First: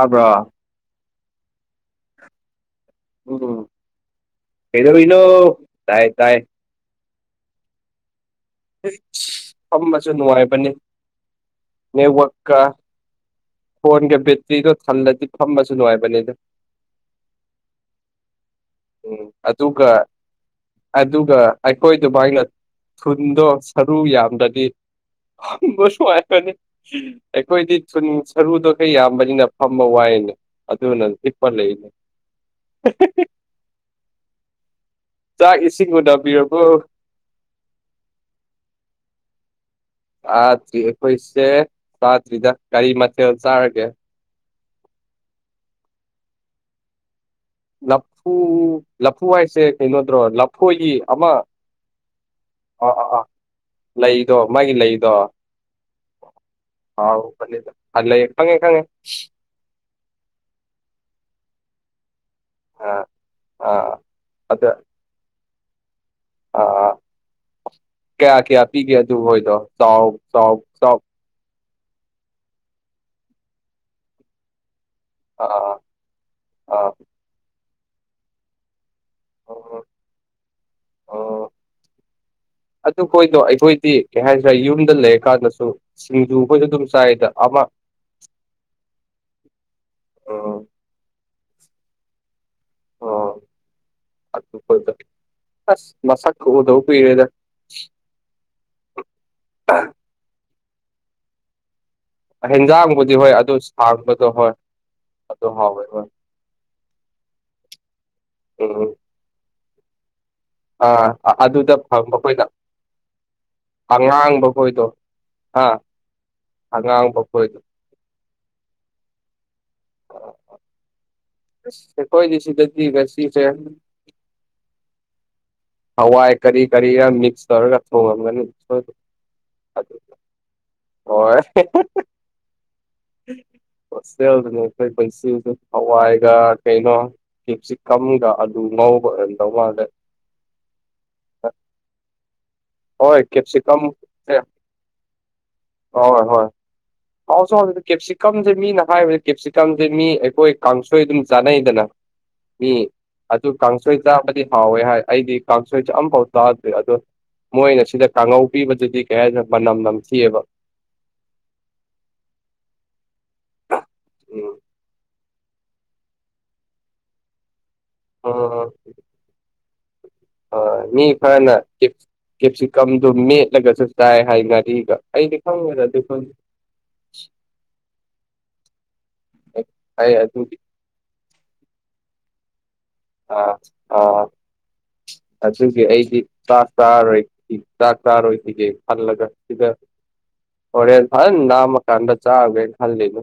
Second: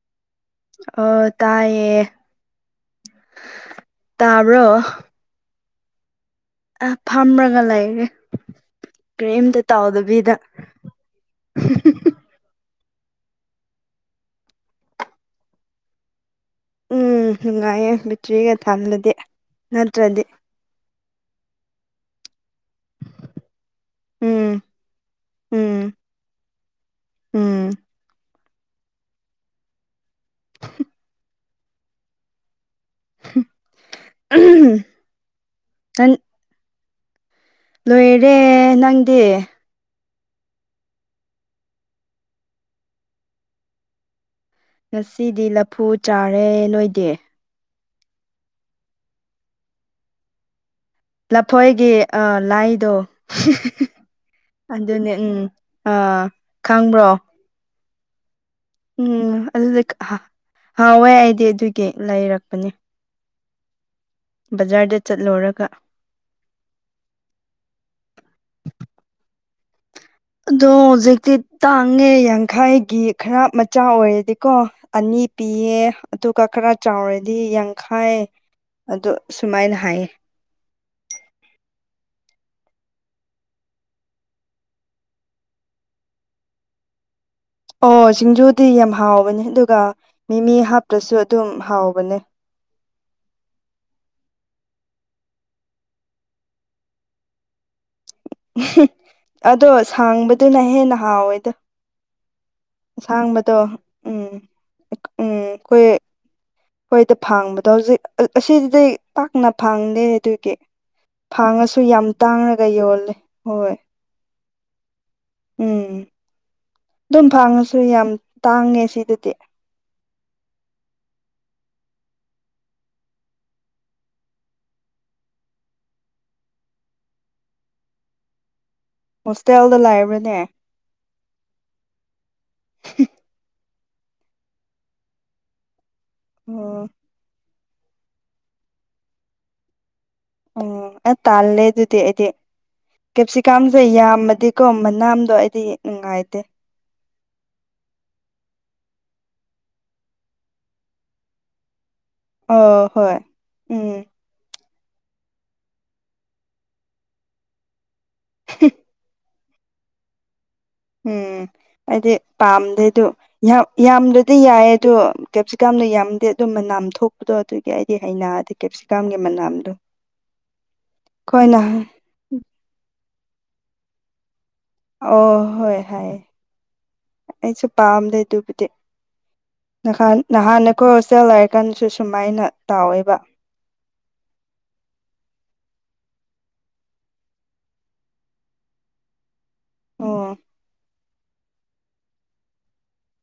ꯑꯕ꯭ꯔꯣ ꯑ ꯇꯥꯏꯌꯦ ꯎꯝ ꯇꯥꯕ꯭ꯔꯣ ꯀꯩꯗꯣꯔꯤꯅꯣ ꯇꯥꯏ ꯇꯥꯏ ꯑ ꯐꯥꯝ ꯔꯒ ꯂꯩꯔꯤ ꯐꯝꯕꯁꯨ ꯅꯨꯡꯉꯥꯏꯕꯅꯤ ꯅꯦꯠꯋꯛ ꯀ ꯐꯣꯟꯒ ꯕꯦꯇ꯭ꯔꯤꯗꯣ ꯊꯜꯂꯗꯤ ꯐꯝꯕꯁꯨ ꯅꯨꯡꯉꯥꯏꯕꯅꯦ ꯑꯗꯨ ꯎꯝ ꯅꯨꯡꯉꯥꯏꯌꯦ ꯄ꯭ꯇ꯭ꯔꯤꯒ ꯊꯜꯂꯗꯤ ꯎꯝ ꯑꯗꯨꯒ ꯅꯠꯇ꯭ꯔꯗꯤ ꯑꯗꯨꯒ ꯑꯩꯈꯣꯏꯗꯨꯃꯥꯏꯅ ꯊꯨꯟꯗꯣ ꯁꯔꯨ ꯎꯝ ꯌꯥꯝꯗ꯭ꯔꯗꯤ ꯎꯝ ꯍꯕ ꯁꯉꯏꯅꯤ ꯎꯝ ꯑꯩꯈꯣꯏꯗꯤ ꯊꯨꯅꯁꯤ ꯁꯔꯨꯗꯣ ꯈ ꯌꯥꯝꯕꯅꯤꯅ ꯐꯝꯕ ꯋꯥꯏꯅꯦ ꯑꯗꯨꯅ ꯍꯤꯞꯄ ꯂꯩꯅꯦ [unintelligible] ꯎꯝ ꯆꯥꯛ ꯏꯁꯤꯡ ꯎꯅꯕꯤꯔꯕꯣ ꯂꯣꯏꯔꯦ ꯅꯪꯗꯤ ꯇꯥꯗ꯭ꯔꯤ ꯑꯩꯈꯣꯏꯁꯦ ꯆꯥꯗ꯭ꯔꯤꯗ ꯒꯥꯔꯤ ꯃꯊꯦꯜ ꯆꯥꯔꯒꯦ ꯉꯁꯤꯗꯤ ꯂꯐꯨ ꯆꯥꯔꯦ ꯅꯣꯏꯗꯤ ꯂꯐꯨ ꯂꯐꯨ ꯍꯥꯏꯁꯦ ꯀꯩꯅꯣꯗ꯭ꯔꯣ ꯂꯐꯣꯒꯤ ꯂꯐꯣꯏꯒꯤ ꯂꯥꯏꯗꯣ ꯑꯥ ꯂꯩꯗꯣ ꯃ ꯑꯗꯨꯅꯦ ꯎꯝ ꯑꯥ ꯈꯪꯕ꯭ꯔꯣ ꯑꯗꯨꯗ ꯂꯩ ꯈꯪꯉꯦ ꯈꯪꯉꯦ ꯎꯝ ꯑꯗꯨꯗꯤ ꯍꯋꯥꯏ ꯑꯩꯗꯤ ꯑꯗꯨꯒꯤ ꯂꯩꯔꯛꯄꯅꯦ ꯑ ꯑ ꯕꯖꯥꯔꯗ ꯆꯠꯂꯨꯔꯒ ꯑꯥ ꯀꯌꯥ ꯀꯌꯥ ꯄꯤꯒꯦ ꯑꯗꯨ ꯍꯣꯏꯗꯣ ꯆꯥꯎ ꯆꯥꯎ ꯑꯗꯣ ꯆꯥꯎ ꯍꯧꯖꯤꯛꯇꯤ ꯇꯥꯡꯉꯦ ꯌꯥꯡꯈꯥꯏꯒꯤ ꯈꯔ ꯃꯆꯥ ꯑꯣꯏꯔꯗꯤꯀꯣ ꯑꯅꯤ ꯑꯥ ꯄꯤꯌꯦ ꯑꯗꯨꯒ ꯈꯔ ꯑꯥ ꯆꯥꯎꯔꯗꯤ ꯌꯥꯡꯈꯥꯏ ꯑꯣ ꯁꯨꯃꯥꯏꯅ ꯍꯥꯏꯌꯦ ꯑꯣ ꯑꯗꯨꯈꯣꯏꯗꯣ ꯑꯩꯈꯣꯏꯗꯤ ꯀꯩ ꯍꯥꯏꯗ꯭ꯔꯦ ꯌꯨꯝꯗ ꯂꯩꯔ ꯀꯥꯟꯗꯁꯨ ꯁꯤꯡꯖꯨ ꯑꯩꯈꯣꯏꯗ ꯑꯗꯨꯝ ꯆꯥꯏꯗ ꯑꯃ ꯑꯣ ꯁꯤꯡꯖꯨꯗꯤ ꯌꯥꯝ ꯍꯥꯎꯕꯅꯦ ꯑꯗꯨꯒ ꯃꯤꯃꯤ ꯑꯥ ꯍꯥꯞꯄꯁꯨ ꯑꯗꯨꯝ ꯍꯥꯎꯕꯅꯦ ꯑꯣ ꯑꯗꯨ ꯑꯁ ꯃꯁꯛ ꯑꯣꯗꯧꯕ ꯀꯨꯏꯔꯦꯗ ꯑꯗꯣ ꯁꯥꯡꯕꯗꯨꯅ ꯍꯦꯟꯅ ꯍꯥꯎꯋꯦꯗ ꯍꯦꯟꯖꯥꯡꯕꯨꯗꯤ ꯍꯣꯏ ꯑꯗꯨ ꯑꯁꯥꯡꯕꯗꯣ ꯎꯝ ꯁꯥꯡꯕꯗꯣ ꯍꯣꯏ ꯑꯗꯨ ꯍꯥꯎꯋꯦ ꯍꯣꯏ ꯍꯣꯏꯗ ꯐꯥꯡꯕꯗꯣ ꯍꯧꯖꯤꯛ ꯎꯝ ꯑꯁꯤꯁꯤꯗꯤꯩ ꯄꯥꯛꯅ ꯐꯥꯡꯗꯦ ꯑꯗꯨꯒꯤ ꯑꯥ ꯑ- ꯑꯗꯨꯗ ꯐꯥꯡꯉꯁꯨ ꯌꯥꯝ ꯐꯪꯕ ꯑꯩꯈꯣꯏꯅ ꯇꯥꯡꯂꯒ ꯌꯣꯂꯦ ꯍꯣꯏ ꯑꯉꯥꯡꯕ ꯈꯣꯏꯗꯣ ꯑꯥ ꯎꯝ ꯑꯉꯥꯡꯕ ꯑꯗꯨꯝ ꯈꯣꯏꯗꯣ ꯐꯥꯡꯉꯁꯨ ꯌꯥꯝ ꯇꯥꯡꯉꯦ ꯁꯤꯗꯗꯤ [unintelligible] ꯀꯣꯏ ꯁꯤꯒꯗꯤ ꯁꯤꯁ ꯍꯋꯥꯏ ꯀꯔꯤ ꯀꯔꯤꯒ ꯃꯤꯛꯁ ꯇꯧꯔꯒ ꯊꯣꯡꯉꯝꯒꯅꯤꯣꯏ ꯍꯣꯁꯇꯦꯜꯗ ꯂꯩꯕ꯭ꯔꯅꯦ ꯍꯣꯏ ꯁꯦ ꯅ ꯀꯟꯁꯤ ꯍꯋꯥ ꯑꯩꯒ ꯑꯣ ꯀꯩꯅꯩꯅꯣ ꯀꯦꯞꯁꯤ ꯀꯪꯒ ꯑꯗꯨ ꯉꯧꯕ ꯍꯗꯧ ꯃꯥꯗ ꯑꯣꯝ ꯑ ꯇꯥꯜꯂꯦ ꯑꯗꯨꯗꯤ ꯑꯩꯗꯤ ꯍꯣꯏ ꯀꯦꯞꯁꯤꯀꯝ ꯀꯦꯞꯁꯤꯀꯥꯝꯁꯦ ꯑꯦ ꯌꯥꯝꯃꯗꯤꯀꯣ ꯃꯅꯥꯝꯗꯣ ꯑꯩꯗꯤ ꯅꯨꯡꯉꯥꯏꯇꯦ ꯑꯥꯎꯁꯨꯥꯎꯁꯤꯗ ꯀꯦꯞꯁꯤꯀꯝꯁꯦ ꯃꯤꯅ ꯍꯥꯏꯕꯗꯤ ꯀꯦꯞꯁꯤꯀꯝꯁꯦ ꯃꯤ ꯑꯩꯈꯣꯏ ꯀꯥꯡꯁꯣꯏ ꯑꯗꯨꯝ ꯆꯥꯅꯩꯗꯅ ꯃꯤ ꯑꯣ ꯍꯣꯏ ꯑꯗꯨ ꯑꯗꯨ ꯀ ꯎꯝ ꯀꯥꯡꯁꯗꯤ ꯍꯥꯎꯋꯦ ꯍꯥꯏ ꯑꯩꯗꯤ ꯀꯥꯡꯁꯣꯏ ꯆꯝꯐꯥꯎ ꯇꯥꯗ꯭꯭ꯔꯦ ꯑꯗꯣ ꯃꯣꯏꯅ ꯁꯤꯗ ꯀꯥꯡꯉꯧ ꯄꯤꯕꯗꯨꯗꯤ ꯀꯩ ꯍꯥꯏ ꯃꯅꯝ ꯅꯝꯊꯑꯕ ꯎꯝ ꯍꯥꯏꯗꯤ ꯄꯥꯝꯗꯦꯗ ꯌꯥꯝ ꯌꯥꯝꯗꯗꯤ ꯎꯝ ꯌꯥꯏ ꯑꯗꯣ ꯀꯦꯞꯁꯤ ꯀꯥꯝꯅ ꯌꯥꯝꯗꯦ ꯑꯗꯨꯝꯕ ꯅꯥꯝ ꯊꯣꯛꯄꯗꯣ ꯑꯗꯨꯒꯤ ꯑꯩꯗꯤ ꯍꯩꯅꯗ ꯀꯦꯞꯁꯤꯀꯥꯝꯒꯤ ꯃꯅꯥꯝꯗꯣ ꯎꯝ ꯃꯤ ꯑꯩꯣꯏ ꯈꯔꯅ ꯅꯍ ꯀꯦꯞꯁꯤꯀꯝꯗꯨ ꯃꯦꯠꯂꯒꯁꯨ ꯆꯥꯏ ꯍꯥꯏꯅꯔꯤ ꯑꯣ ꯍꯣꯏ ꯍ ꯑꯩꯁꯨ ꯄꯥꯝꯗꯦ ꯑꯗꯨꯕꯨꯗꯤ ꯑꯩ ꯅꯍꯥꯟ ꯑꯗꯨꯒꯤ ꯅꯍꯥꯟꯅ ꯑꯩꯈꯣꯏ ꯍꯣꯁꯇꯦꯜ ꯍꯥꯏꯔꯤꯀꯥꯟꯁꯨ ꯁꯨꯃꯥꯏꯅ ꯇꯥꯎꯋꯦꯕ ꯑ ꯑ ꯑꯗꯨꯒꯤ ꯑꯩꯗꯤ ꯆꯥꯛ ꯆꯥꯔꯔꯣꯏ ꯆꯥꯛ ꯆꯥꯔꯣꯏꯈꯤꯒꯦ ꯈꯜꯂꯒ ꯁꯤꯗ ꯑꯣ ꯍꯣꯔꯦꯟ ꯐꯅ ꯅꯥꯝꯃ ꯀꯥꯟꯗ ꯆꯥꯒꯦꯅ ꯈꯜꯂꯤꯅ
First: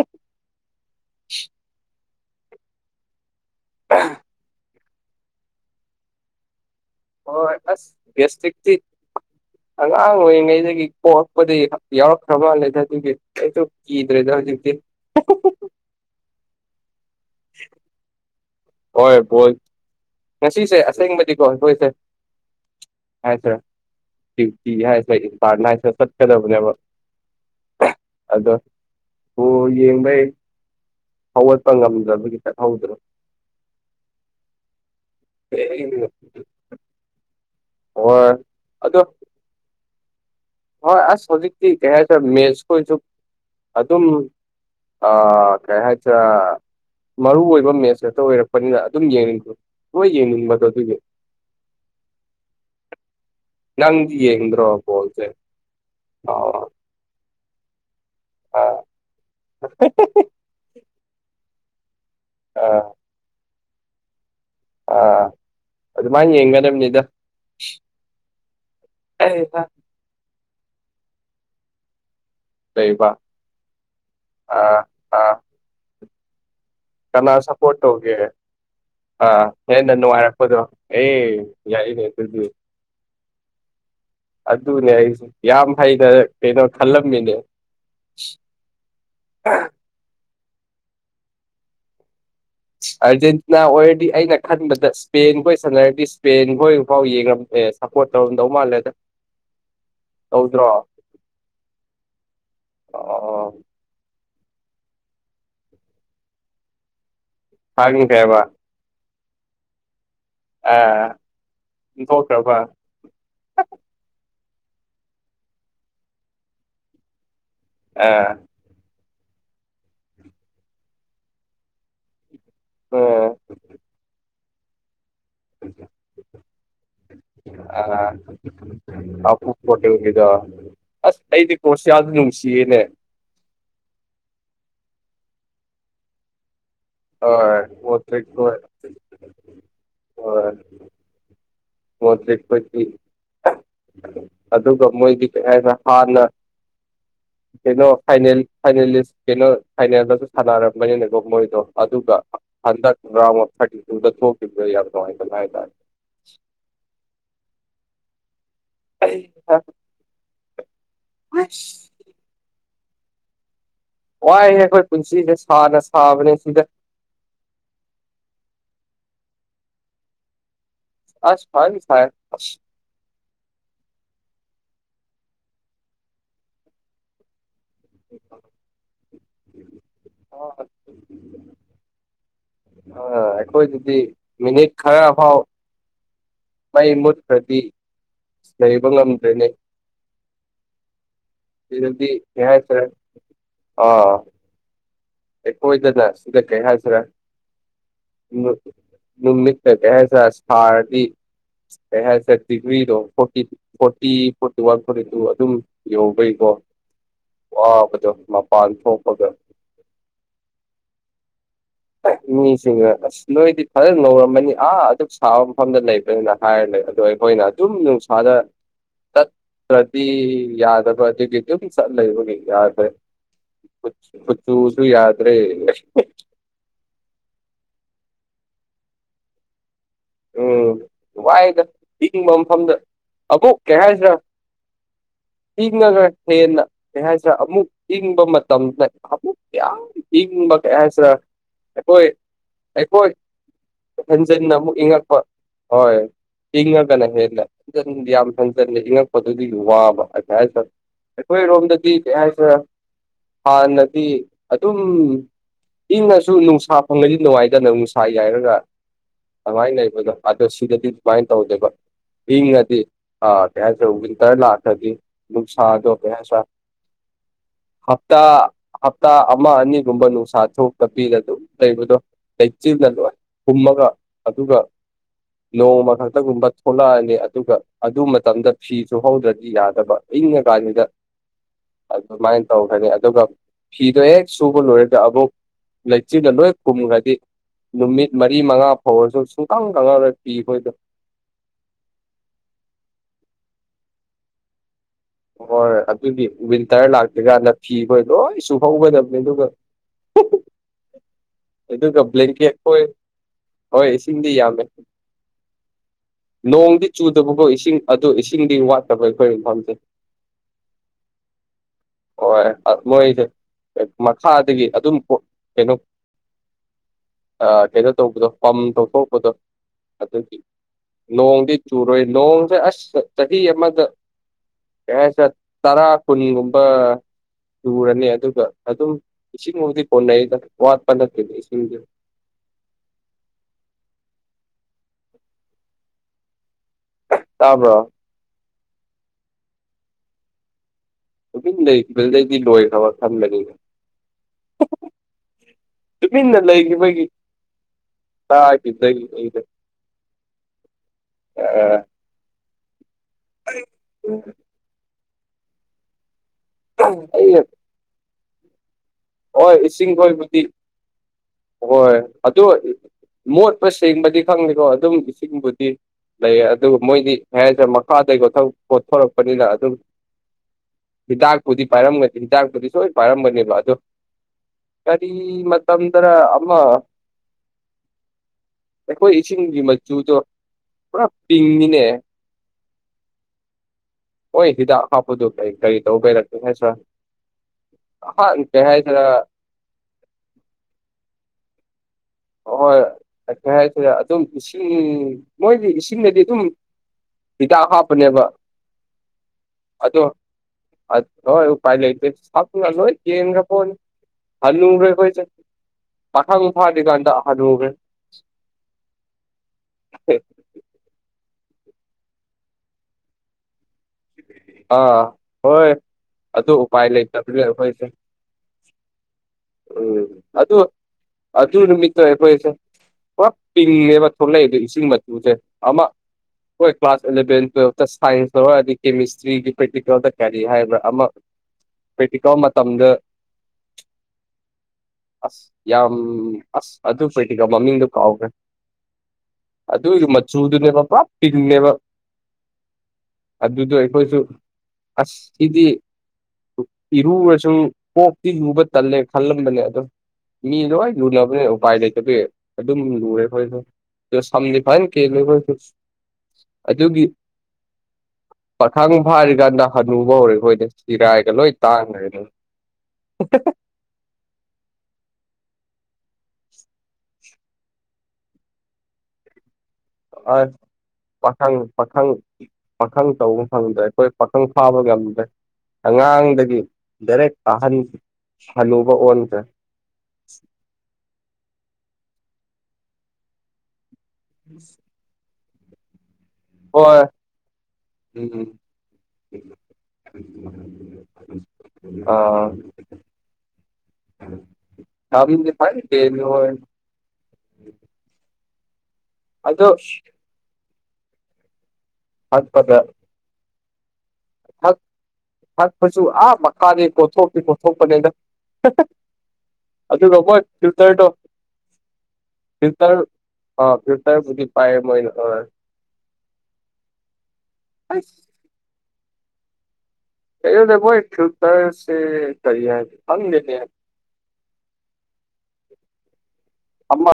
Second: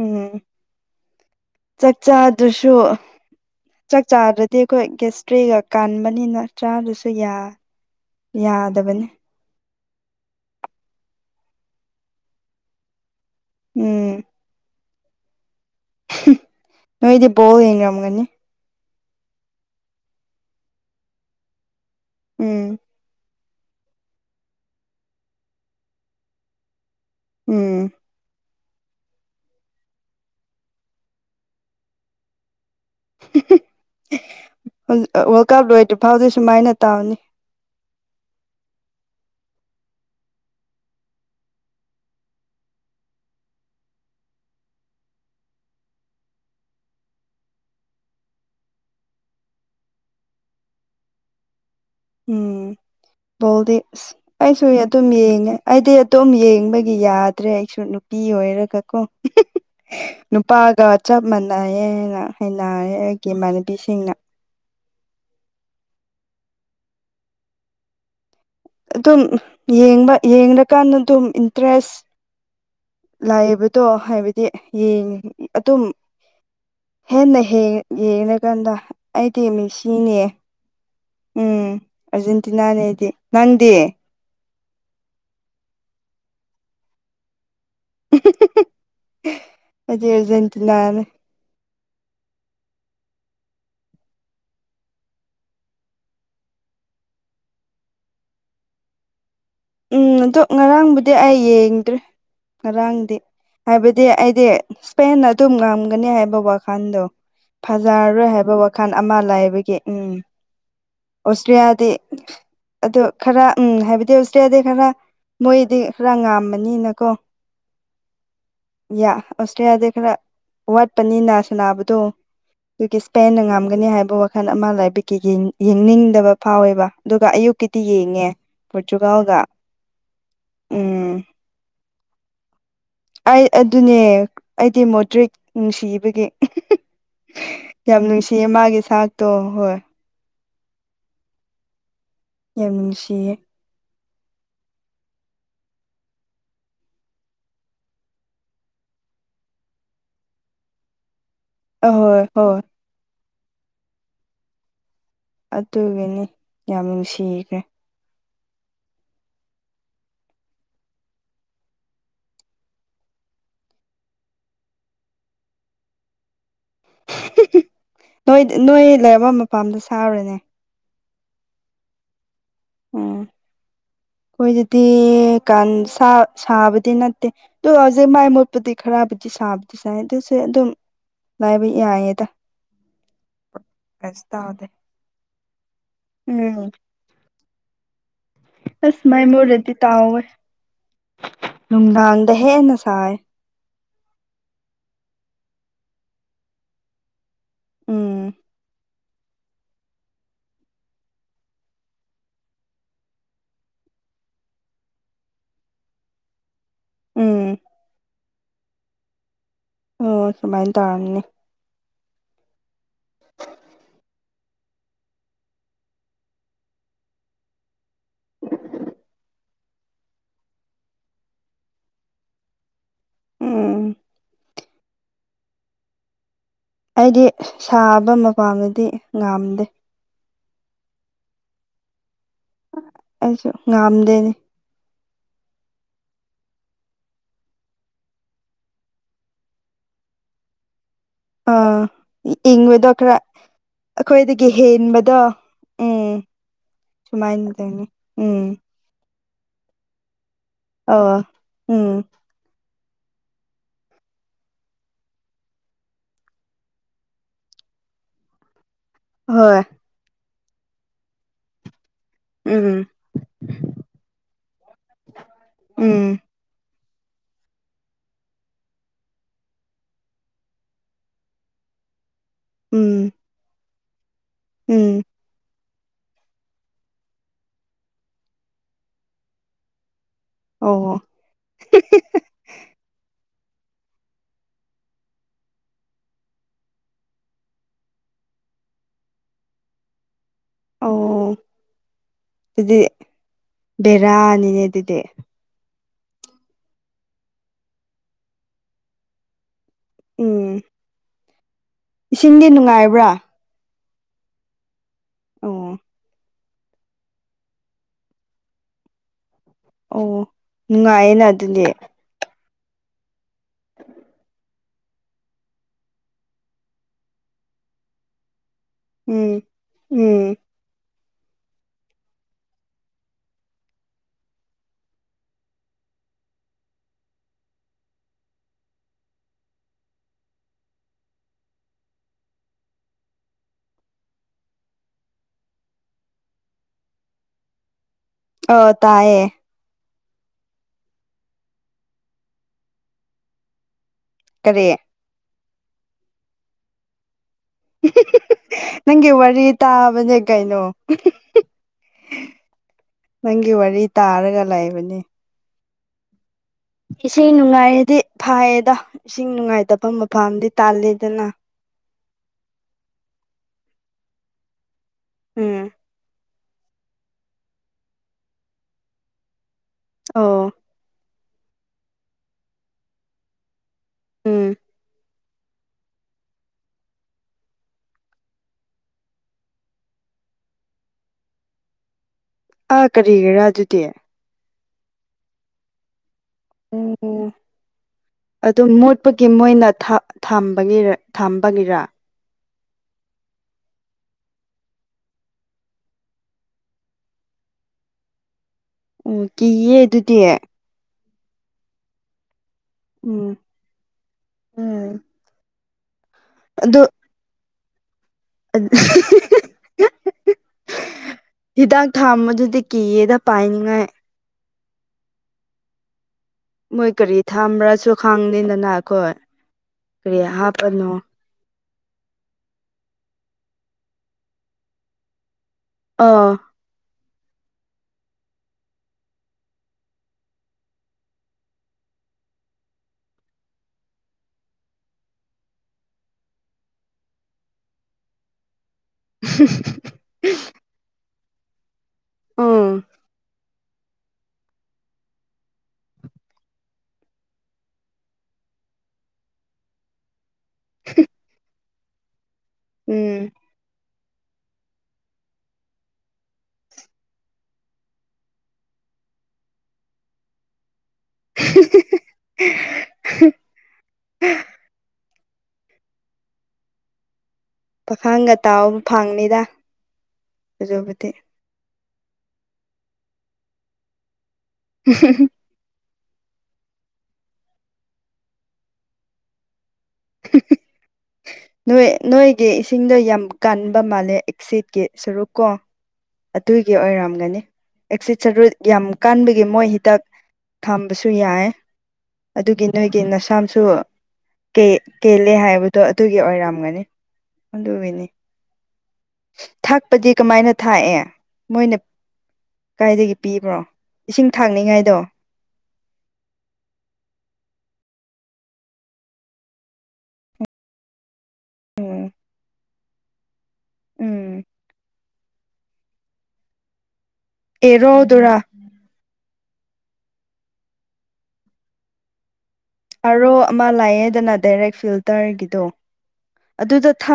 ꯎꯝ ꯆꯥꯛꯆꯥꯥꯗꯨꯁꯨ ꯆꯥꯛ ꯆꯥꯗꯗꯤ ꯑꯩꯈꯣꯏ ꯒꯦꯁꯇ꯭ꯔꯤꯒ ꯀꯥꯟꯕꯅꯤꯅ ꯆꯥꯗꯁꯨ ꯁꯨ ꯍꯣꯏ ꯑꯁ ꯒꯦꯁꯇ꯭ꯔꯤꯛꯇꯤ ꯌꯥꯗꯕꯅꯤ ꯑꯉꯥꯡ ꯑꯣꯏꯔꯤꯉꯩꯗꯒꯤ ꯄꯣꯛꯔꯛꯄꯗꯒꯤ ꯌꯥꯎꯔꯛꯈ꯭ꯔ ꯃꯥꯜꯂꯦꯗ ꯑꯗꯨꯒꯤ ꯑꯩꯁꯨꯣ ꯀ ꯎꯝ ꯏꯗ꯭ꯔꯦꯗ ꯍꯧꯖꯤꯛꯛꯇ ꯅꯣꯡꯣꯏꯗꯤ ꯣ ꯂꯩꯔꯝ ꯍꯣꯏ ꯄꯣꯣꯏ ꯉꯁꯤꯁꯦ ꯑꯁꯦꯡꯕꯗꯤꯀꯣ ꯍꯣꯏ ꯁꯦ ꯎꯝ ꯍꯥꯏꯁꯤꯔꯥ ꯇꯌꯨꯇꯤ ꯍꯥꯏꯁꯤꯔꯥ ꯏꯚꯔ ꯍꯥꯏꯁꯤꯔꯥ ꯆꯠꯀꯗꯕꯅꯦꯕ ꯎꯝ ꯑꯗꯣ ꯑꯣ ꯌꯦꯡꯕꯩ ꯍꯧꯒꯠꯄ ꯉꯝꯗꯕꯒꯤ ꯆꯠꯍꯧꯗꯅꯣ ꯋꯥꯔꯜ ꯀꯥꯞ ꯂꯣꯏꯗ꯭ꯔꯤ ꯊꯦꯡꯅ ꯐꯥꯎꯗꯤ ꯁꯨꯃꯥꯏꯅ ꯇꯥꯅꯤ ꯍ ꯑꯗꯨꯗꯣ ꯍꯣꯏ ꯑꯁ ꯍꯧꯖꯤꯛꯇꯤ ꯀꯩ ꯍꯥꯏꯇꯥꯔꯦ ꯃꯦꯠꯁꯈꯣꯏꯁꯨ ꯑꯗꯨꯝ ꯑ ꯀꯩ ꯍꯥꯏꯦ ꯆ ꯃꯔꯨꯑꯣ ꯑꯣꯏꯕ ꯃꯦꯠꯆ ꯈꯇ ꯑꯣꯏꯔꯛꯄꯅꯤꯅ ꯑꯗꯨꯝ ꯌꯦꯡꯅꯤꯡꯕꯣ ꯍꯣꯏ ꯌꯦꯡꯅꯤꯡꯕꯗꯣ ꯑꯗꯨꯒꯤ ꯎꯝ ꯕꯣꯜꯗꯤ ꯑꯁ ꯅꯪꯗꯤ ꯌꯦꯡꯗ꯭ꯔꯣ ꯑꯩꯁꯨ ꯑꯗꯨꯝ ꯕꯣꯜꯁꯦ ꯌꯦꯡꯉꯦ ꯑꯩꯗꯤ ꯑꯗꯨꯝ ꯑꯥ ꯌꯦꯡꯕꯒꯤ ꯑꯩ ꯌꯥꯗ꯭ꯔꯦ ꯑꯩꯁꯨ ꯅꯨꯄꯤ ꯑꯥ ꯑꯣꯏꯔꯒ ꯀꯣ ꯅꯨꯄꯥꯒ ꯆꯞ ꯃꯥꯟꯅ ꯂꯑꯌꯦꯦꯅ ꯑꯥ ꯍꯟꯅꯔꯦ ꯑꯩꯒꯤꯃꯥꯟꯅꯕꯤꯁꯤꯡꯅ ꯑꯥ ꯑꯗꯨꯃꯥꯏꯅ ꯌꯦꯡꯒꯗꯕꯅꯤꯗ ꯑꯗꯨꯝ ꯑꯩꯍꯥ ꯌꯦꯡꯕ ꯌꯦꯡꯉꯀꯥꯟꯗ ꯑꯗꯨꯝ ꯏꯟꯇꯔꯦꯁ ꯂꯩꯕ ꯂꯥꯏꯕꯗꯣ ꯍꯥꯏꯕꯗꯤ ꯑꯥ ꯌꯦ ꯑꯥ ꯑꯗꯨꯝ ꯀꯅꯥ ꯍꯦꯟꯅ ꯁꯞꯄꯣꯔꯠ ꯇꯧꯒꯦ ꯌꯦꯡꯉꯀꯥꯟꯗ ꯑ ꯑꯩꯗꯤ ꯍꯦꯟꯅ ꯃꯦꯁꯤꯅꯦ ꯅꯨꯡꯉꯥꯏꯔꯛꯄꯗꯣ ꯑꯦ ꯎꯝ ꯌꯥꯏ ꯐ [unintelligible] ꯅꯪꯗꯤ ꯑꯗꯨꯅꯦ ꯑꯩꯁꯦ ꯌꯥꯝ ꯍꯩꯅ ꯀꯩꯅꯣ ꯈꯜꯂꯝꯃꯤꯅꯦ [unintelligible] ꯈꯩꯗꯤ ꯑꯔꯖꯦꯟꯇꯤꯅꯥꯅ ꯑꯥꯔꯖꯦꯟꯇꯤꯅꯥ ꯑꯣꯏꯔꯗꯤ ꯑꯩꯅ ꯈꯟꯕꯗ ꯏꯁꯄꯦꯟ ꯈꯣꯏ ꯁꯥꯟꯅꯔꯗꯤ ꯏꯁꯄꯦꯟꯈꯣꯏꯐꯥꯎ ꯌꯦꯡꯉꯝꯗꯦ ꯑꯄꯣꯠꯇꯗꯧꯃꯜꯂꯦꯗ ꯎꯝ ꯑꯗꯣ ꯉꯔꯥꯡꯕꯨꯗꯤ ꯑꯩ ꯌꯦꯡꯗ꯭ꯔꯦ ꯉꯔꯥꯡꯗꯤ ꯑꯣ ꯍꯥꯏꯕꯗꯤ ꯗꯤ ꯑꯩꯗꯤ ꯏꯁꯄꯦꯟꯅ ꯑꯗꯨꯝ ꯉꯝꯒꯅꯤ ꯍꯥꯏꯕ ꯋꯥꯈꯜꯗꯣ ꯐꯖꯔꯔꯣꯏ ꯈꯪꯈ꯭ꯔꯦꯕ ꯍꯥꯏꯕ ꯋꯥꯈꯜ ꯃꯈꯥꯟ ꯑꯃ ꯂꯥꯏꯕꯒꯤ ꯎꯝ ꯑꯥ ꯑꯣꯁꯇꯔꯤꯌꯥꯗꯤ ꯑꯣꯟꯊꯣꯛꯈ꯭ꯔꯕ ꯑꯗ ꯈꯔ ꯎꯝ ꯍꯥꯏꯕꯗꯤ ꯆꯦꯗꯤ ꯈꯔ ꯃꯣꯏꯗꯤ ꯈꯔ ꯉꯥꯝꯃꯅꯤꯅꯀꯣ ꯑ ꯌꯥ ꯑꯣꯁꯇ꯭ꯔꯦꯂꯤꯌꯥꯗꯩ ꯈꯔ ꯋꯥꯠꯄꯅꯤꯅ ꯁꯅꯥꯕꯗꯣ ꯑꯗꯨꯒꯤ ꯏꯁꯄꯦꯟꯅ ꯉꯝꯒꯅꯤ ꯍꯥꯏꯕ ꯋꯥꯈꯜ ꯑꯃ ꯂꯕꯤ ꯀ ꯌꯦꯡꯅꯤꯡꯗꯕ ꯐꯥꯎꯋꯦꯕ ꯑꯗꯨꯒ ꯑꯌꯨꯛꯀꯤꯗꯤ ꯌꯦꯡꯉꯦ ꯄ ꯄꯣꯔꯇꯨꯒꯥꯜꯒ ꯍꯣꯇꯦꯜꯒꯤꯗ ꯑꯁ ꯎꯝ ꯑꯩꯗꯤ ꯀꯣꯔ꯭ꯔꯣꯁ ꯌꯥꯝꯗꯤ ꯅꯨꯡꯁꯤꯌꯦꯅꯦ ꯑꯩ ꯑꯗꯨꯅꯦ ꯑꯩꯗꯤ ꯃꯣꯗ꯭ꯔꯤꯛ ꯅꯨꯡꯁꯤꯕꯒꯤ ꯍꯣꯏ ꯌꯥꯝ ꯃꯣꯗ꯭ꯔꯤꯛ ꯅꯨꯡꯁꯤꯌꯦ ꯍꯣꯏ ꯃꯥꯒꯤ ꯁꯥꯥꯛꯇꯣ ꯍꯣꯏ ꯍꯣꯏ ꯃꯣꯇꯔꯤ ꯌꯥꯝ ꯑꯩꯣꯏꯒꯤ ꯅꯨꯡꯁꯤꯌꯦ ꯑꯗꯨꯒ ꯃꯣꯏꯗꯤ ꯀ ꯍꯥꯏ ꯍꯥꯟꯅ ꯀꯩꯅꯣ ꯐꯥꯏꯅꯦꯜ ꯐꯥꯏꯅꯦꯁ ꯀꯩꯅꯣ ꯐꯥꯏꯅꯦꯜꯗꯁꯨ ꯁꯥꯟꯅꯔꯝꯕꯅꯤꯅꯀꯣ ꯃꯣꯏꯗꯣ ꯑꯗꯨꯒ ꯑꯍꯣꯏ ꯍꯣꯏ ꯍꯟꯗꯛ ꯔꯥꯃ ꯐꯀꯤꯗ ꯊꯣꯛꯈꯤꯕ ꯌꯥꯔꯣꯏ ꯑꯗꯨꯒꯤꯅꯤ ꯌꯥꯝ ꯅꯨꯡꯁꯤꯈ꯭ꯔꯦ [unintelligible] ꯋꯥꯏ ꯑꯩꯈꯣꯏ ꯄꯨꯟꯁꯤꯁꯦ ꯁꯥꯅ ꯁꯥꯕꯅꯦ ꯁꯤꯗ ꯅꯣꯏ ꯅꯣꯏ ꯂꯩꯔꯝꯕ ꯃꯄꯥꯝꯗ ꯁꯥꯔꯨꯔꯦꯅꯦ ꯑꯁ ꯐꯅꯤ ꯐꯥꯏ ꯎꯝ ꯑꯩꯈꯣꯏꯗꯗꯤ ꯀ ꯁꯥꯕꯗꯤ ꯅꯠꯇꯦ ꯑ ꯍꯧꯖꯤꯛ ꯃꯥꯏ ꯃꯣꯠꯄꯗꯤ ꯈꯔꯕꯨꯗꯤ ꯁꯥꯕꯗꯤ ꯁꯥꯏ ꯑꯗꯨꯁꯨꯦ ꯑꯗꯨꯝ ꯂꯥꯏꯕ ꯌꯥꯏꯌꯦꯗ ꯑ ꯑꯩꯈꯣꯏꯗꯗꯤ ꯀꯩꯁꯨ ꯇꯧꯗꯦ ꯃꯤꯅꯤꯠ ꯈꯔꯐꯥꯎ ꯎꯝ ꯃꯨꯠ꯭ꯔꯗꯤ ꯑꯁ ꯃꯥꯏ ꯃꯨꯔꯗꯤ ꯇꯥꯎꯋꯦ ꯁꯤꯗꯗꯤ ꯅꯨꯡꯗꯥꯡꯗ ꯀꯩ ꯍꯦꯟꯅ ꯍꯥꯏꯁꯤꯔꯦ ꯁꯥꯏ ꯑꯥ ꯑꯩꯈꯣꯏꯗꯅ ꯁꯤꯗ ꯀꯩ ꯍꯥꯏꯁꯤꯔꯦ ꯎꯝ ꯅꯨꯃꯤꯠꯇ ꯍꯖꯔ ꯊꯔꯗꯤ ꯑꯦ ꯍꯖꯔ ꯗꯤꯒ꯭ꯔꯤꯗꯣ forty forty forty one forty-two ꯑꯗꯨꯝ ꯌꯍꯧꯕꯩꯀꯣ ꯎꯝ ꯋꯥꯕꯗꫭ ꯄꯥꯟ ꯊꯣꯛꯄꯒ ꯑꯣ ꯁꯨꯃꯥꯏꯅ ꯇꯧꯔꯝꯅꯤ ꯃꯤꯁꯤꯡꯅ ꯑꯁ ꯅꯣꯏꯗꯤ ꯐꯖꯅ ꯉꯧꯔꯝꯃꯅꯤ ꯑꯥ ꯑꯗꯨꯛ ꯁꯕꯥ ꯃꯐꯝꯗ ꯂꯩꯕꯅꯤꯅ ꯍꯥꯏꯔ ꯂꯩ ꯑꯗꫭ ꯑꯩꯈꯣꯏꯅ ꯑꯗꯨꯝ ꯅꯨꯡꯁꯥꯗ ꯆꯠꯇꯔꯥꯗꯤ ꯌꯥꯗꯕ ꯑꯗꯨꯒꯤ ꯑꯗꯨꯝ ꯆꯠ ꯂꯩꯕꯒꯤ ꯌꯥꯗꯔ‌ꯦ ꯎꯝ ꯀꯨꯠꯆꯨꯁꯨ ꯌꯥꯗ ꯔꯦ ꯑꯩꯗꯤ ꯁꯥꯕ ꯃꯄꯥꯝꯗꯗꯤ ꯉꯥꯝꯗꯦ ꯎꯝ ꯋꯥꯏꯗ ꯏꯪꯕ ꯃꯐꯝꯗ ꯑꯩꯁꯨ ꯑꯃꯨꯛ ꯀꯩ ꯍꯥꯏꯁꯤꯔꯥ ꯉꯥꯝꯗꯦꯅꯦ ꯏꯪꯉꯒ ꯍꯦꯟꯅ ꯀꯩ ꯍꯥꯏꯁꯤꯔꯦ ꯑꯃꯨꯛ ꯏꯪꯕ ꯃꯇꯝꯗ ꯑꯃꯨꯛ ꯌꯥꯝ ꯏꯤꯡꯕ ꯀꯩꯍꯥꯏꯁꯤꯔꯥ ꯑꯥ ꯑꯩꯈꯣꯏ ꯏꯪꯕꯗꯣ ꯑꯩꯈꯣꯏ ꯈꯔ ꯑꯩꯈꯣꯏꯗꯒꯤ ꯍꯟꯖꯤꯟꯅ ꯑꯃꯨꯛ ꯏꯪꯉꯛ ꯍꯦꯟꯕꯗꯣ ꯍꯣꯏ ꯍꯣꯏ ꯎꯝ ꯏꯪꯉꯒꯅ ꯍꯦꯟꯅ ꯁꯨꯃꯥꯏꯅ ꯇꯧꯅꯤ ꯌꯥꯝ ꯎꯝ ꯍꯟꯖꯟꯅ ꯏꯉꯛ ꯗꯤ ꯋꯥꯕ ꯀ ꯍꯥꯏꯦ [unintelligible] ꯑꯣ ꯎꯝ ꯑꯩꯈꯣꯏꯔꯣꯝꯗꯗꯤ ꯀꯩ ꯍꯥꯏꯦ ꯍꯥꯟꯅꯗꯤ ꯑꯗꯨꯝ ꯏꯪꯉꯁꯨ ꯅꯨꯡꯁꯥ ꯐꯪꯉꯗꯤ ꯅꯨꯡꯉꯥꯏꯗꯅ ꯅꯨꯡꯁꯥ ꯌꯥꯏꯔꯒ ꯍꯣꯏ ꯑꯗꯨꯃꯥꯏꯅ ꯂꯩꯕꯗꫭ ꯑꯗꯣ ꯁꯤꯗꯗꯤ ꯑꯗꯨꯨꯃꯥꯏꯅ ꯇꯧꯗꯦꯕ ꯎꯝ ꯏꯪꯉꯗꯤ ꯑꯥ ꯀꯩꯍꯥꯏꯁꯤꯔꯥ ꯋꯤꯟꯇꯔ ꯂꯥꯛꯇ꯭ꯔꯗꯤ ꯅꯨꯡꯁꯥꯗꯣ ꯎꯝ ꯀꯩꯍꯥꯏꯁꯤꯔꯥ [inaudible] ꯍꯞꯇꯥ ꯍꯞꯇꯥ ꯑꯃ ꯑꯅꯤꯒꯨꯝꯕ ꯅꯨꯡꯁꯥ ꯊꯣꯛꯇꯄꯤꯗ ꯑꯗꯨꯝ ꯂꯩꯕꯗꯣ ꯂꯩꯆꯤꯜꯟꯅ ꯎꯝ ꯂꯣꯏ ꯈꯨꯝꯃꯒ ꯑꯗꯨꯒ ꯎꯝ ꯅꯣꯡꯃ ꯈꯛꯇꯒꯨꯝꯕ ꯊꯣꯛꯂꯛꯑꯅꯤ ꯑꯗꯨꯒ ꯑꯗꯨ ꯃꯇꯝꯗ ꯐꯤ ꯁꯨꯍꯧꯗ꯭ꯔꯗꯤ ꯌꯥꯗꯕ ꯏꯪꯉꯥ ꯀꯅꯤꯗ ꯑꯣ [unintelligible] ꯑꯗꯨꯃꯥꯏꯅ ꯇꯧꯈ꯭ꯔꯅꯤ ꯑꯗꯨꯒ ꯐꯤꯗꯣ ꯍꯦꯛ ꯁꯨꯕ ꯂꯣꯏꯔꯒ ꯑꯃꯨꯛ ꯂꯩꯆꯤꯜꯅꯥ ꯂꯣꯏ ꯈꯨꯝꯈ꯭ꯔꯗꯤ ꯅꯨꯃꯤꯠ ꯃꯔꯤ ꯃꯉꯥ ꯐꯧꯔꯁꯨ ꯁꯨꯡ ꯀꯪ ꯀꯪꯉꯔꫭꯏ ꯐꯤꯈꫭꯏꯗꫭ ꯑꯣ ꯑꯗꯨꯗꯤ ꯕꯦꯔꯥꯅꯤꯅꯦ ꯑꯗꯨꯗꯤ ꯍꯣꯏ ꯑꯗꯨꯗꯤ ꯋꯤꯟꯇꯔ ꯂꯥꯛꯇ꯭ꯔꯤꯀꯥꯟꯗ ꯐꯤꯈꯣꯏ ꯂꯣꯏ ꯁꯨꯈꯧꯒꯗꯕꯅꯤ ꯑꯗꯨꯒ ꯎꯝ ꯑꯗꯨꯒ ꯏꯁꯤꯡꯗꯤ ꯕ꯭ꯂꯦꯡꯀꯦꯠ ꯍꯣꯏ ꯅꯨꯡꯉꯥꯏꯕ꯭ꯔꯥ ꯍꯣꯏ ꯏꯁꯤꯡꯗꯤ ꯌꯥꯝꯃꯦ ꯑꯣ ꯅꯣꯡꯗꯤ ꯆꯨꯗꯕꯀꫭ ꯏꯁꯤꯡ ꯑꯗꯨ ꯏꯁꯤꯡꯗꯤ ꯋꯥꯠꯇꯕ ꯑꯩꯈꯣꯏ ꯏꯝꯐꯥꯜꯖ‌ꯦ ꯑꯣ ꯅꯨꯡꯉꯥꯏꯌꯦꯅ ꯑꯗꯨꯅꯦ ꯍꫭꯏ ꯃꯣꯏꯁꯦ ꯃꯈꯥꯗꯒꯤ ꯑꯗꯨꯝ ꯀꯩꯅꯣ ꯀꯩꯅꯣ ꯇꯧꯕꯗꯣ ꯄꯝ ꯊꯣꯛꯊꯣꯛꯄꯗꯣ ꯎꯝ ꯎꯝ ꯑꯗꯨꯒꯤ ꯅꯣꯡꯗꯤ ꯆꯨꯔꯣꯏ ꯅꯣꯡꯁꯦ ꯑꯁ ꯆꯍꯤ ꯑꯃꯗ ꯀꯩꯍꯥꯏꯁꯤꯔ ꯇꯔꯥ ꯀꯨꯟ ꯒꯨꯝꯕ ꯆꯨꯔꯅꯤ ꯑꯗꯨꯒ ꯑꯗꯨꯝ ꯏꯁꯤꯡꯐꯥꯎꯗꯤ ꯀꯣꯟꯅꯩꯗ ꯋꯥꯠꯄ ꯅꯠꯇꯦꯗ ꯏꯁꯤꯡꯗꯤ ꯇꯕ꯭ꯔꯣ ꯑꫭ ꯇꯥꯏꯌꯦ ꯇꯨꯃꯤꯟ ꯂꯩꯈꯔ‌ꯦ ꯑꯩꯗꯤ ꯂꫭꯏꯈꯔꯥꯕ ꯈꯟꯕꯅꯤꯅ‌ꯦ ꯀꯔꯤ ꯇꯨꯃꯤꯟꯅ ꯂꯩꯈꯤꯕꯒꯤ ꯇꯥꯈꯤꯕꯗꯒꯤ ꯅꯪꯒꯤ ꯋꯥꯔꯤ ꯇꯥꯕꯅꯦꯀꯩꯅꫭ ꯑ [unintelligible] ꯅꯪꯒꯤ ꯋꯥꯔꯤ ꯇꯥꯔꯒ ꯂꯩꯕꯅꯤ ꯏꯁꯤꯡ ꯑꯩꯅ ꯅꯨꯡꯉꯥꯏꯔꯗꯤ ꯐꯥꯏꯌꯦꯗ ꯏꯁꯤꯡ ꯍꯣꯏ ꯅꯨꯡꯉꯥꯏꯇꯕ ꯏꯁꯤꯡ ꯈꯣꯏꯕꯨꯗꯤ ꯃꯐꯝꯗꯤ ꯇꯥꯜꯂꯦꯗꯅ ꯍꯣꯏ ꯑꯗꫭ ꯃꯣꯠꯄ ꯁꯦꯡꯕꯗꯤ ꯈꯪꯗ‌ꯦꯀꯣ ꯑꯗꯨꯝ ꯏꯁꯤꯡꯕꯨꯗꯤ ꯎꯝ ꯂꯩꯌꯦ ꯑꯗꯨ ꯃꯣꯏꯗꯤ ꯐꯥꯌꯔ ꯏꯁꯇꯝ ꯃꯈꯥꯗꯩ ꯀꯣꯊꯣꯔꯛꯄꯅꯤꯅ ꯑꯗꯨꯝ ꯑꯣ ꯍꯤꯇꯥꯛꯄꯨꯗꯤ ꯄꯥꯏꯔꯝꯒꯅꯤ ꯍꯤꯇꯥꯛꯄꯨꯗꯤ ꯁꯣꯏ ꯄꯥꯏꯔꯝꯒꯅꯦꯕ ꯑꯗꯣ ꯎꯝ ꯀꯔꯤ ꯃꯇꯝꯗꯔ ꯑꯃ ꯑꯩꯈꯣꯏ ꯏꯁꯤꯡꯒꯤ ꯃꯆꯨꯗꯣ ꯄꯨꯔꯥ ꯄꯤꯡꯅꯤꯅꯦ ꯑꯥ ꯀꯔꯤꯒꯤꯔꯥ ꯑꯗꯨꯗꯤ ꯃꯣꯏ ꯍꯤꯗꯥꯛ ꯍꯥꯞꯄꯗꯨ ꯀꯩ ꯀꯔꯤ ꯇꯧꯕꯩꯔꯥ ꯑꯣ ꯑꯣ ꯑꯗꯨ ꯀꯩ ꯍꯥꯏꯁꯤꯔꯥ ꯃꯣꯠꯄꯒꯤ ꯃꯣꯏꯅ ꯊꯥ ꯊꯝꯕꯒꯤ ꯊꯝꯕꯒꯤꯔ ꯑꯍꯣꯏ ꯀꯩ ꯍꯥꯏꯁꯤꯔꯦ ꯑꯗꯨꯝ ꯏꯁꯤꯡ ꯃꯣꯏꯗꯤ ꯏꯁꯤꯡꯗꯗꯤ ꯑꯗꯨꯝ ꯍꯤꯗꯥꯛ ꯍꯥꯞꯄꯅꯦꯕ ꯑꯣ ꯀꯤꯌꯦ ꯑꯗꯨꯗꯤ ꯑꯗ ꯍꯣꯏ ꯎꯄꯥꯏ ꯂꯩꯇꯦ ꯁꯝꯒ ꯂꯣꯏ ꯎꯝ ꯀꯦꯟꯒ꯭ꯔ ꯄꯣꯠꯅꯤ ꯍꯟꯅꯨꯈ꯭ꯔꯦ ꯑꯩꯈꯣꯏꯁꯦ ꯄꯥꯈꯪ ꯐꯥꯗ꯭ꯔꯤꯀꯥꯟꯗ ꯍꯟꯅꯨꯈ꯭ꯔꯦ ꯑꯗ [unintelligible] ꯍꯤꯗꯥꯛ ꯊꯥꯝꯕꯗꯨꯗꯤ ꯀꯤꯌꯦꯗ ꯄꯥꯏꯅꯤꯡꯉꯥꯏ ꯑꯥ ꯍꯣꯏ ꯑꯗꯨ ꯎꯄꯥꯏ ꯃꯣꯏ ꯀꯔꯤ ꯂꯩꯇꯕꯅꯤꯅ ꯑꯩꯈꯣꯏꯁꯦ ꯊꯥꯝꯕ꯭ꯔꯥꯁꯨ ꯈꯥꯡꯅꯤꯗꯅ ꯑꯈꯣꯏ ꯎꯝ ꯀꯔꯤ ꯑꯗꯨ ꯍꯥꯞꯄꯅꯣ ꯑꯗꯨ ꯅꯨꯃꯤꯠꯇ ꯑꯩꯈꯣꯏꯁꯦ ꯄꯨꯂꯞ ꯄꯤꯡꯅꯦꯕ ꯊꯣꯛꯂꯛꯏꯗꯨ ꯏꯁꯤꯡ ꯃꯆꯨꯁꯦ ꯑꯃ ꯑꯣ ꯍꯣꯏ ꯀ꯭ꯂꯥꯁ ꯏꯂꯚꯦꯟ ꯇꯨꯋꯦꯜꯐꯇ ꯁꯥꯏꯟꯁ ꯂꯧꯔꯛꯑꯗꯤ ꯀꯦꯃꯤꯁꯇ꯭ꯔꯤꯒꯤ ꯄ꯭ꯔꯦꯛꯇꯤꯀꯦꯜꯗ ꯀꯔꯤ ꯍꯥꯏꯕ꯭ꯔꯥ ꯑꯃ ꯄ꯭ꯔꯦꯛꯇꯤꯀꯦꯜ ꯃꯇꯝꯗ ꯑꯁ ꯌꯥꯝ ꯑꯁ ꯑꯗꯨ ꯄ꯭ꯔꯦꯛꯇꯤꯀꯦꯜ ꯃꯃꯤꯡꯗꯨ ꯀꯥꯎꯈ꯭ꯔꯦ [unintelligible] ꯑꯗꯨꯢꯗꯨ ꯃꯆꯨꯗꯨꯅꯦꯕ ꯄꯣꯔꯥ ꯄꯤꯡꯅꯦꯕ ꯎꯝ ꯑꯗꯨꯗꯣ ꯑꯩꯈꯣꯏꯁꯨ ꯑꯁ ꯁꯤꯗꯤ ꯏꯔꯨꯔꯁꯨ ꯀꯣꯛꯇꯤ ꯂꯨꯕ ꯇꯜꯂꯦ ꯈꯜꯂꯝꯕꯅꯦ ꯑꯗꯣ ꯃꯤ ꯂꯣꯢ ꯂꯨꯅꯕꯅꯦ ꯎꯄꯥꯏ ꯂꯩꯇꯕꯒꯤ ꯑꯗꯨꯝ ꯂꯨꯔꯦ ꯎꯝ ꯑꯩꯈꯣꯏꯁꯨ ꯑꯗꯨ ꯁꯝꯗꯤ ꯐꯖꯅ ꯀꯦꯂꯤ ꯑꯈꯣꯢꯁꯨ ꯑꯗꯨꯒꯤ ꯄꯥꯈꯪ ꯐꯥꯔꯤꯀꯥꯟꯗ ꯍꯅꯨꯕ ꯍꯧꯔꯦ ꯑꯈꯣꯏꯗꯤ ꯆꯤꯔꯥꯏꯒ ꯂꯣꯏ ꯇꯥꯡꯈ꯭ꯔꯦꯅꯦ [unintelligible] ꯍꯦ ꯄꯥꯈꯥꯡꯒ ꯇꯥꯎ ꯐꯪꯅꯤꯗ ꯑꯥꯢ ꯑꯗꯨꯕꯨꯗꯤ ꯄꯥꯈꯪ ꯄꯥꯈꯪ ꯄꯥꯈꯪ ꯇꯧꯕ ꯐꯪꯗ꯭ꯔꯦ ꯑꯩꯈꯣꯏ ꯄꯥꯈꯪ ꯐꯥꯕ ꯉꯝꯗ꯭ꯔꯦ ꯑꯉꯥꯡꯗꯒꯤ ꯗꯥꯏꯔꯦꯛ ꯑꯍꯟ ꯍꯟꯅꯨꯕ ꯑꯣꯟꯈ꯭ꯔꯦ [unintelligible] ꯅꯣꯏ ꯅꯣꯏꯒꯤ ꯏꯁꯤꯡꯗꯣ ꯌꯥꯝ ꯀꯟꯕ ꯃꯥꯜꯂꯦ ꯑꯦꯛꯁꯤꯠꯀꯤ ꯁꯔꯨꯛ ꯀꯣ ꯑꯗꯨꯒꯤ ꯍꯣꯏ ꯑꯣꯏꯔꯝꯒꯅꯤ ꯑꯦꯛꯁꯤꯠ ꯎꯝ ꯁꯔꯨꯠ ꯌꯥꯝ ꯀꯥꯟꯕꯒꯤ ꯃꯣꯏ ꯍꯤꯗꯥꯛ ꯊꯝꯕꯁꯨ ꯌꯥꯏ ꯑꯥ ꯑꯗꯨꯒꯤ ꯅꯣꯏꯒꯤ ꯅꯁꯝꯁꯨ ꯀꯦ ꯀꯦꯜꯂꯦ ꯁꯝꯗꯤ ꯍꯥꯏꯕꯗꯣ ꯐꯖꯅ ꯑꯗꯨꯒꯤ ꯀꯦꯜꯂꯦ ꯍꯣꯏ ꯑꯣꯏꯔꯝꯒꯅꯤ ꯑꯗꯨꯒꯤꯅꯤ ꯑꯗꯣ ꯊꯛꯄꯗꯤ ꯀꯃꯥꯏꯅ ꯊꯥꯛꯑꯦ ꯃꯣꯏꯅ ꯊꯛꯄꯗ ꯀꯥꯏꯗꯒꯤ ꯄꯤꯕ꯭ꯔꯣ ꯏꯁꯤꯡ ꯊꯛ ꯊꯛꯅꯤꯉꯥꯏꯗꯣ ꯊꯛꯄꯁꯨ ꯑꯥ ꯃꯈꯥꯗꯩ ꯀꯣꯊꯣꯛꯇꯤ ꯀꯣꯊꯣꯛꯄꯅꯤꯗꯥ ꯍꯦ ꯍꯦ ꯑꯗꯨꯒ ꯃꯣꯏ ꯐꯤꯜꯇꯔ ꯇꯣ ꯎꯝ ꯐꯇꯔ ꯑ ꯐꯨꯇꯔꯕꯨ ꯎꯝ ꯄꯥꯏ ꯃꯣꯏ ꯑꯁ ꯑꯦꯔꯣꯗꯨꯔꯥ ꯑꯩꯗꯕꯣ ꯀꯌꯨꯠꯇꯔꯁꯤ ꯇꯔꯤ ꯍꯥꯏ ꯑꯥꯔꯣ ꯈꯪꯗꯦꯅꯦ ꯑꯃ ꯂꯥꯛꯑꯦꯗꯅ ꯗꯥꯏꯔꯦꯛ ꯐꯤꯜꯇꯔꯒꯤꯗꯣ ꯑꯗꯨꯗ ꯑꯃ ꯊ